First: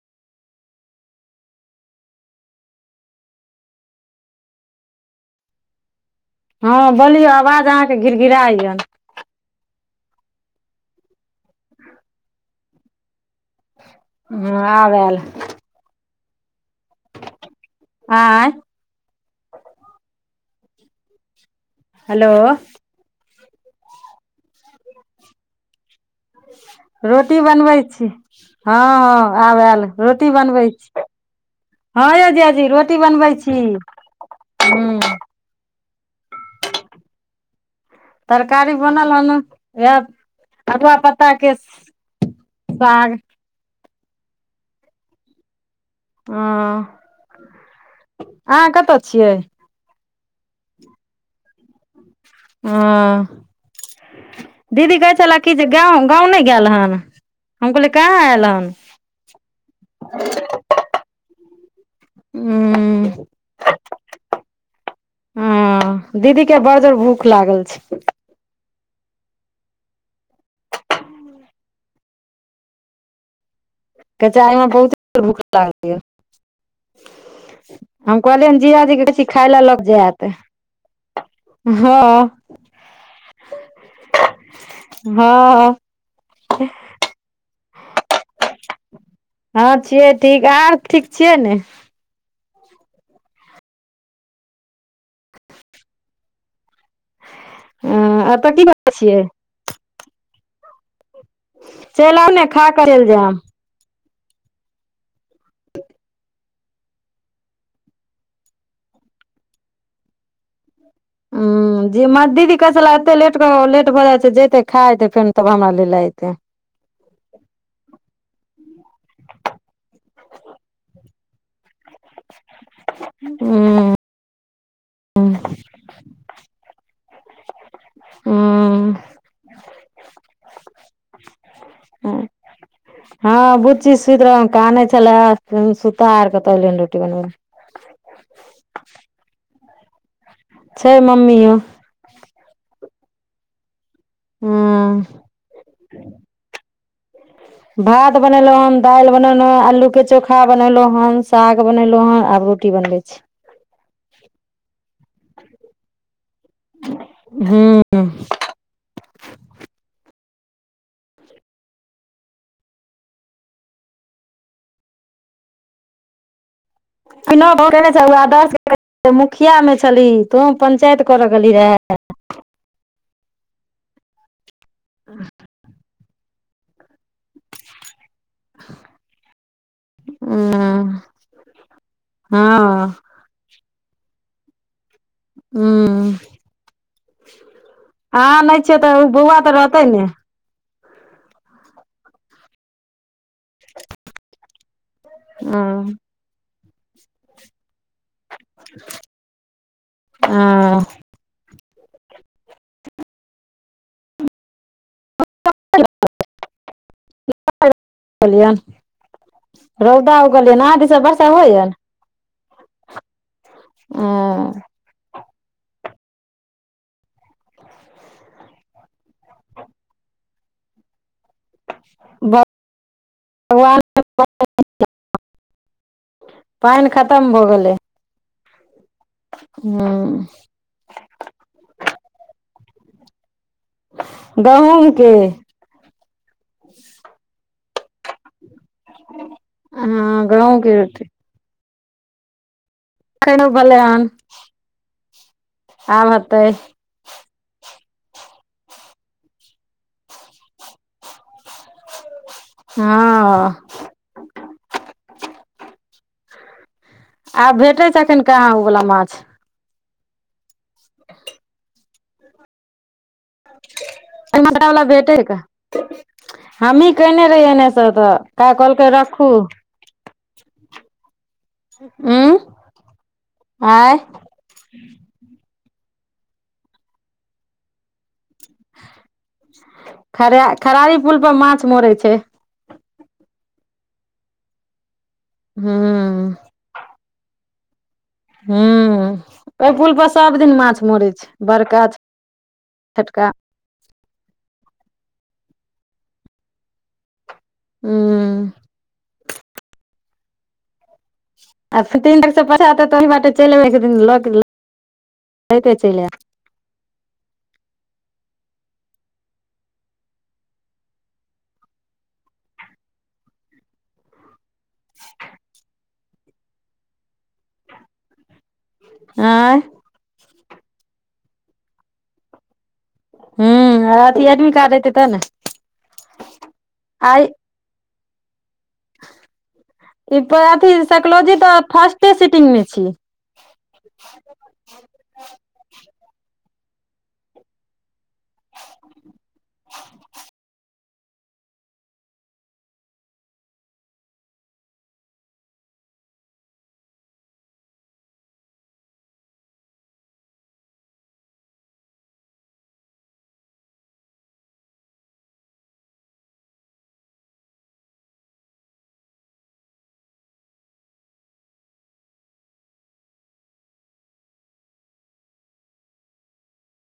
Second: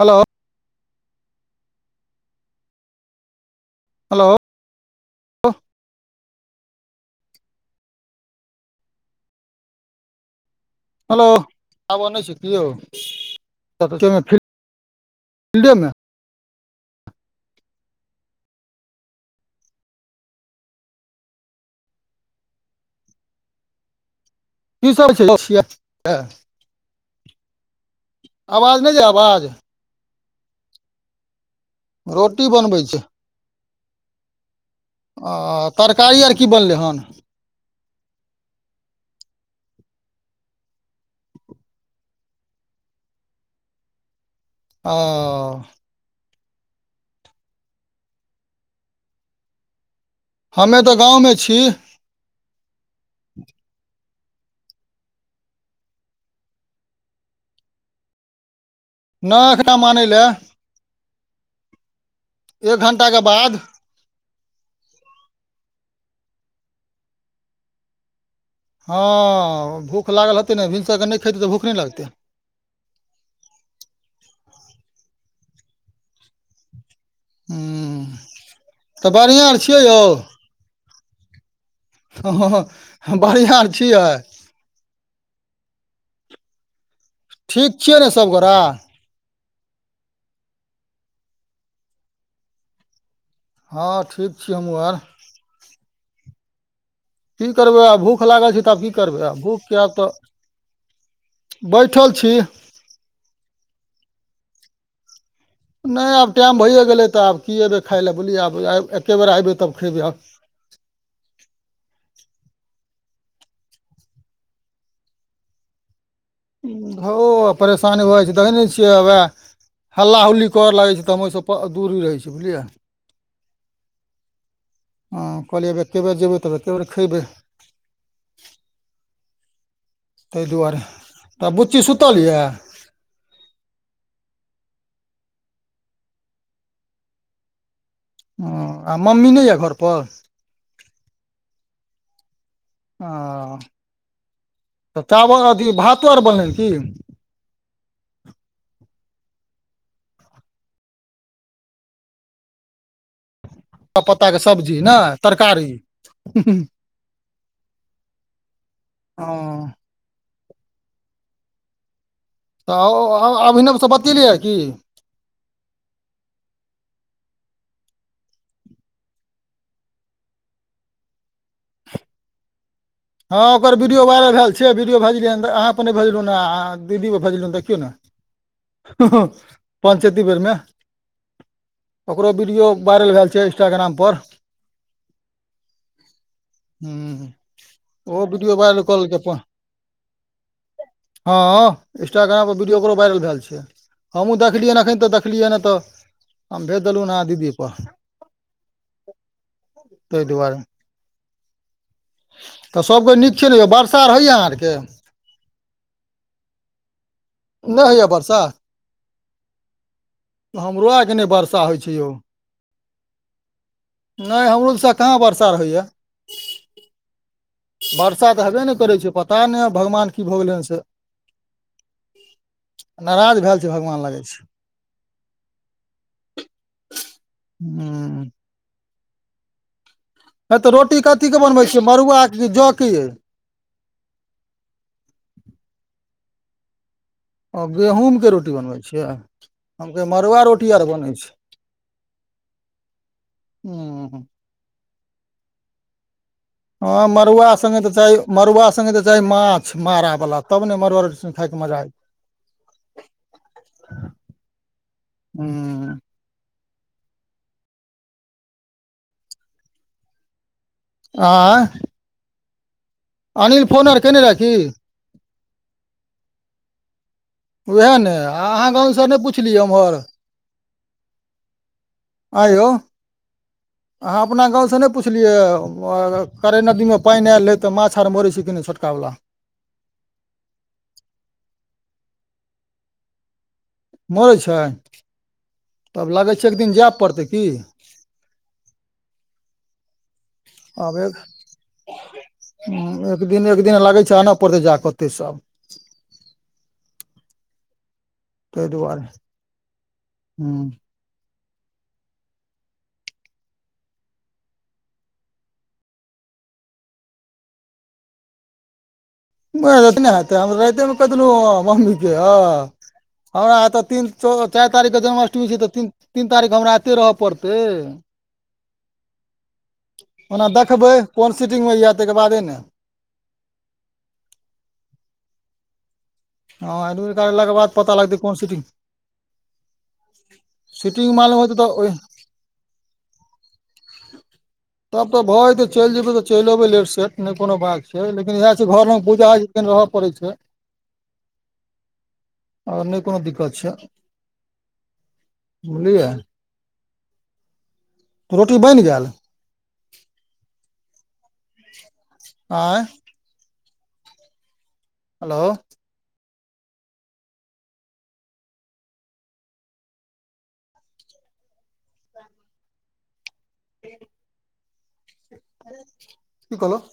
हलो hello हँ बोलियो आवाज अहाँके घिरघिराय यन। हेलो, आब अनै छी की यौ, एक्के में फील हँ आब आयल फील्डे मे। आँय हेलो के [unintelligible] [unintelligible] रोटी बनबैत छी, हँ- आवाज नहि जाय हँ आवाज आब ऐल रोटी बनबै छी। हँ यौ रोटी जीजा जी रोटी छै बनबै छी हुं। आ तरकारी आर की बनलै हन? तरकारी बनल हन इएह, अरुवा पत्ताके साग। अँ हॅं, अहाँ कतऽ छियैय। हमें तऽ गाॅंव मे छी। आं दीदी कहै छलै कि जे गैव गाँंव नहि गैल हन। हम कहलियै कहाँ ऐल हन। ना एखने हम आनै लए, एक घण्टाके हूँ बाद हूं दीदी के बड़ जोर भूख लागल छै। हँ भूख लागल हतै नहि, भिनसरके नहि खइतै तऽ भूख नहि लगतै। कचा अईमें बहुते देर भूख लागल रहैय। हूँ हम कहलियै हन जीजाजीे के तऽ कहै छी बढ़िआँ खाय आर लै छियै लऽ यौ जैत। [inaudible] हँ- हँ बढ़ियां आर छियै। हँ-हँ। ठीक छियै ने सबगोरा। हँ छियै ठीक अहां और ठीक छियै ने। हँ ठीक छी हमहु आर। की करबै अ आब, भूख एतऽ लागल छै तऽ आब की करै छियै करबै आब भूखके आब तऽ बैठल चलि आउ छी ने खा क चैल जैम। नहि आब टाइम भइए गेलै, त आब की अबै खाय लए बुझलियै आब एके बेर अइबै तब खयबै आब। हुँ जे मा दीदी कहै छलै, एते लेट कऽ लेट भऽ जाइ छै, ज इते खा एतै फेन तब हमरा लै लऽ एतै। धौं परेशानी भ जाइ छै देखै नहि छियै हउवैं। हल्ला हुल्ली करऽ लागै छै तऽ हम ओहिसँ दूरी रहै छी बुझलियै। हूं हँ कहलियै अब एके बेर जेबै तब एके बेर खइबै। हूं तहि दुआरे, तऽ बुच्ची सुतल यैंऽ। हँ बुच्ची सुति रहल काने छलाय, सुता के तहन एलिये हे रोटी बनब। ह आ मम्मी नहि यऽ घर पर। छै मम्मीयो। आ हूँ तऽ चावल अथि भातो अर बनलै की। भात बनेलो हन, दालि बनेलो हन, आलू के चोखा बनेलो हन, साग बनेलो हन आब रो टी बनबै छी। पत्ताके सब्जी ने तरकारी। हँ। तऽ अह आब अभिनाव से बतेलियँ की। अभिनव केने छैन ओहा दद् तु मुखिया में छली तो तु पञ्चायत करय गेली रहए हँ ओकर वीडियो वायरल भेल छै, वीडियो भेजलियै अहाँ पर नहि भेजलहुं, नै आहां दीदी भेजलाउं देखियो ने पञ्चायती बेर में उम्म ओकरो वीडियो हँ वायरल भेल छै इंस्टाग्राम पर हू हूँ ओहो आहा वीडियो नहि छिय वायरल कऽ तऽ लेलकै बौआ अपन तऽ रहतै ने। हँ इंस्टाग्राम पर वीडियो ओकरो वायरल भेल छै। हमहूँ देखलियै ह एखन तऽ देखलियै ह तऽ हम भेज देलहुँ अहा दीदी पर। ताहि दुआरे हँ। तऽ सबके नीक छै ने, बर्षा आर होइए अहाँ आरके? नहि होइए वर्षा। रौदा उगलियनि अहाँ हमरो दिस आरके नै वर्षा होइयन होइ छै यौ। नहि हमरो सभ कहाँ बरसा होइए। वर्षा तऽ हबे ने करै छै पता नहि भगवान की भऽ गेलै हन से। ब नारज भेलए छै, भगवान लगै छै। पाइन खतम भऽ गेलै। हूं। हूं। है तऽ रोटी कथीके बनबै छियै? मड़ुआ कि जौ के अइ। गहुमके। आ गहूँमके रोटी बनबै छियै, हम हँ मड़ुआ गहूँम रोटी के आर बनै छै। [unintelligible] बनले हन। हूँ आब अते। हँ मड़ुआ संगङ्गे तऽ चाही मड़ुआ संगङ्गे चाही माछ मारा वला तब ने मड़ुआ रो खायके मजा हँ। हू। आब भेटैत छै एखन कहाँ ओवला माछ। आंय। फोन आर केने रहए की मला बला भेटै कहां हमही केने रहि एनेस उएह तऽ ने क अहाँ कहलक गाँवसँ नहि राखू। पुछलियै ओम्हर आंय यो आँय अब अपना गाँवसँ नहि पुछलियै, करै नदीमे पाइन आर आयल रहै तऽ माछ आर मरै छी क नहि छोटकावला। खराय- खरारी पुल पर माछ मरै छै। मरै छै हूं तब लागै छै एक दिन जाय पड़तै की। हुं ओ पुलपर सभदिन माछ मरै छै बड़काछ ह एकदिन एक दिन लगै चानऽ' पड़तै जाऽ' ओते सब हुं। त दुआरे हू आ तीन तार सए पचात तऽ'ओही बटे चलि अयबै। एक दिन लऽेतै चलि आयब बय ऐखने हेतै हम राइते कहीं देनु मम्मी के हां हमरा तऽ'तीन चारि तारीखके जन्माष्टमी छै तऽ' तीन तीन तारीख हमरा एते रहय पडतइ। आँय। ओना देखबै कोन सीटिङ्गमे य ताहिके बादे ने। ह अथी एडमी कार्ड हतै तब ने हँ एडमि आइ कार्डाके बाद पता लगतै कोन सीटिंग ई अथ सीटिंग साइकलॉजी मालूम होतै तऽ' ओहि फर्स्टे सीटिंग मे छी। [inaudible] तब तऽ भऽ' जेतै चलि जेबै तऽ'चलि अयबै लेट सेेट नहि कोनो बात छै। लेकिन इएह छै घरमे बूजाेक रहय पड़ै छै। आओर नहि कोनो दिक्कत छै बुझलियै। रोटी बनि गेल आँय हेलो। की कहल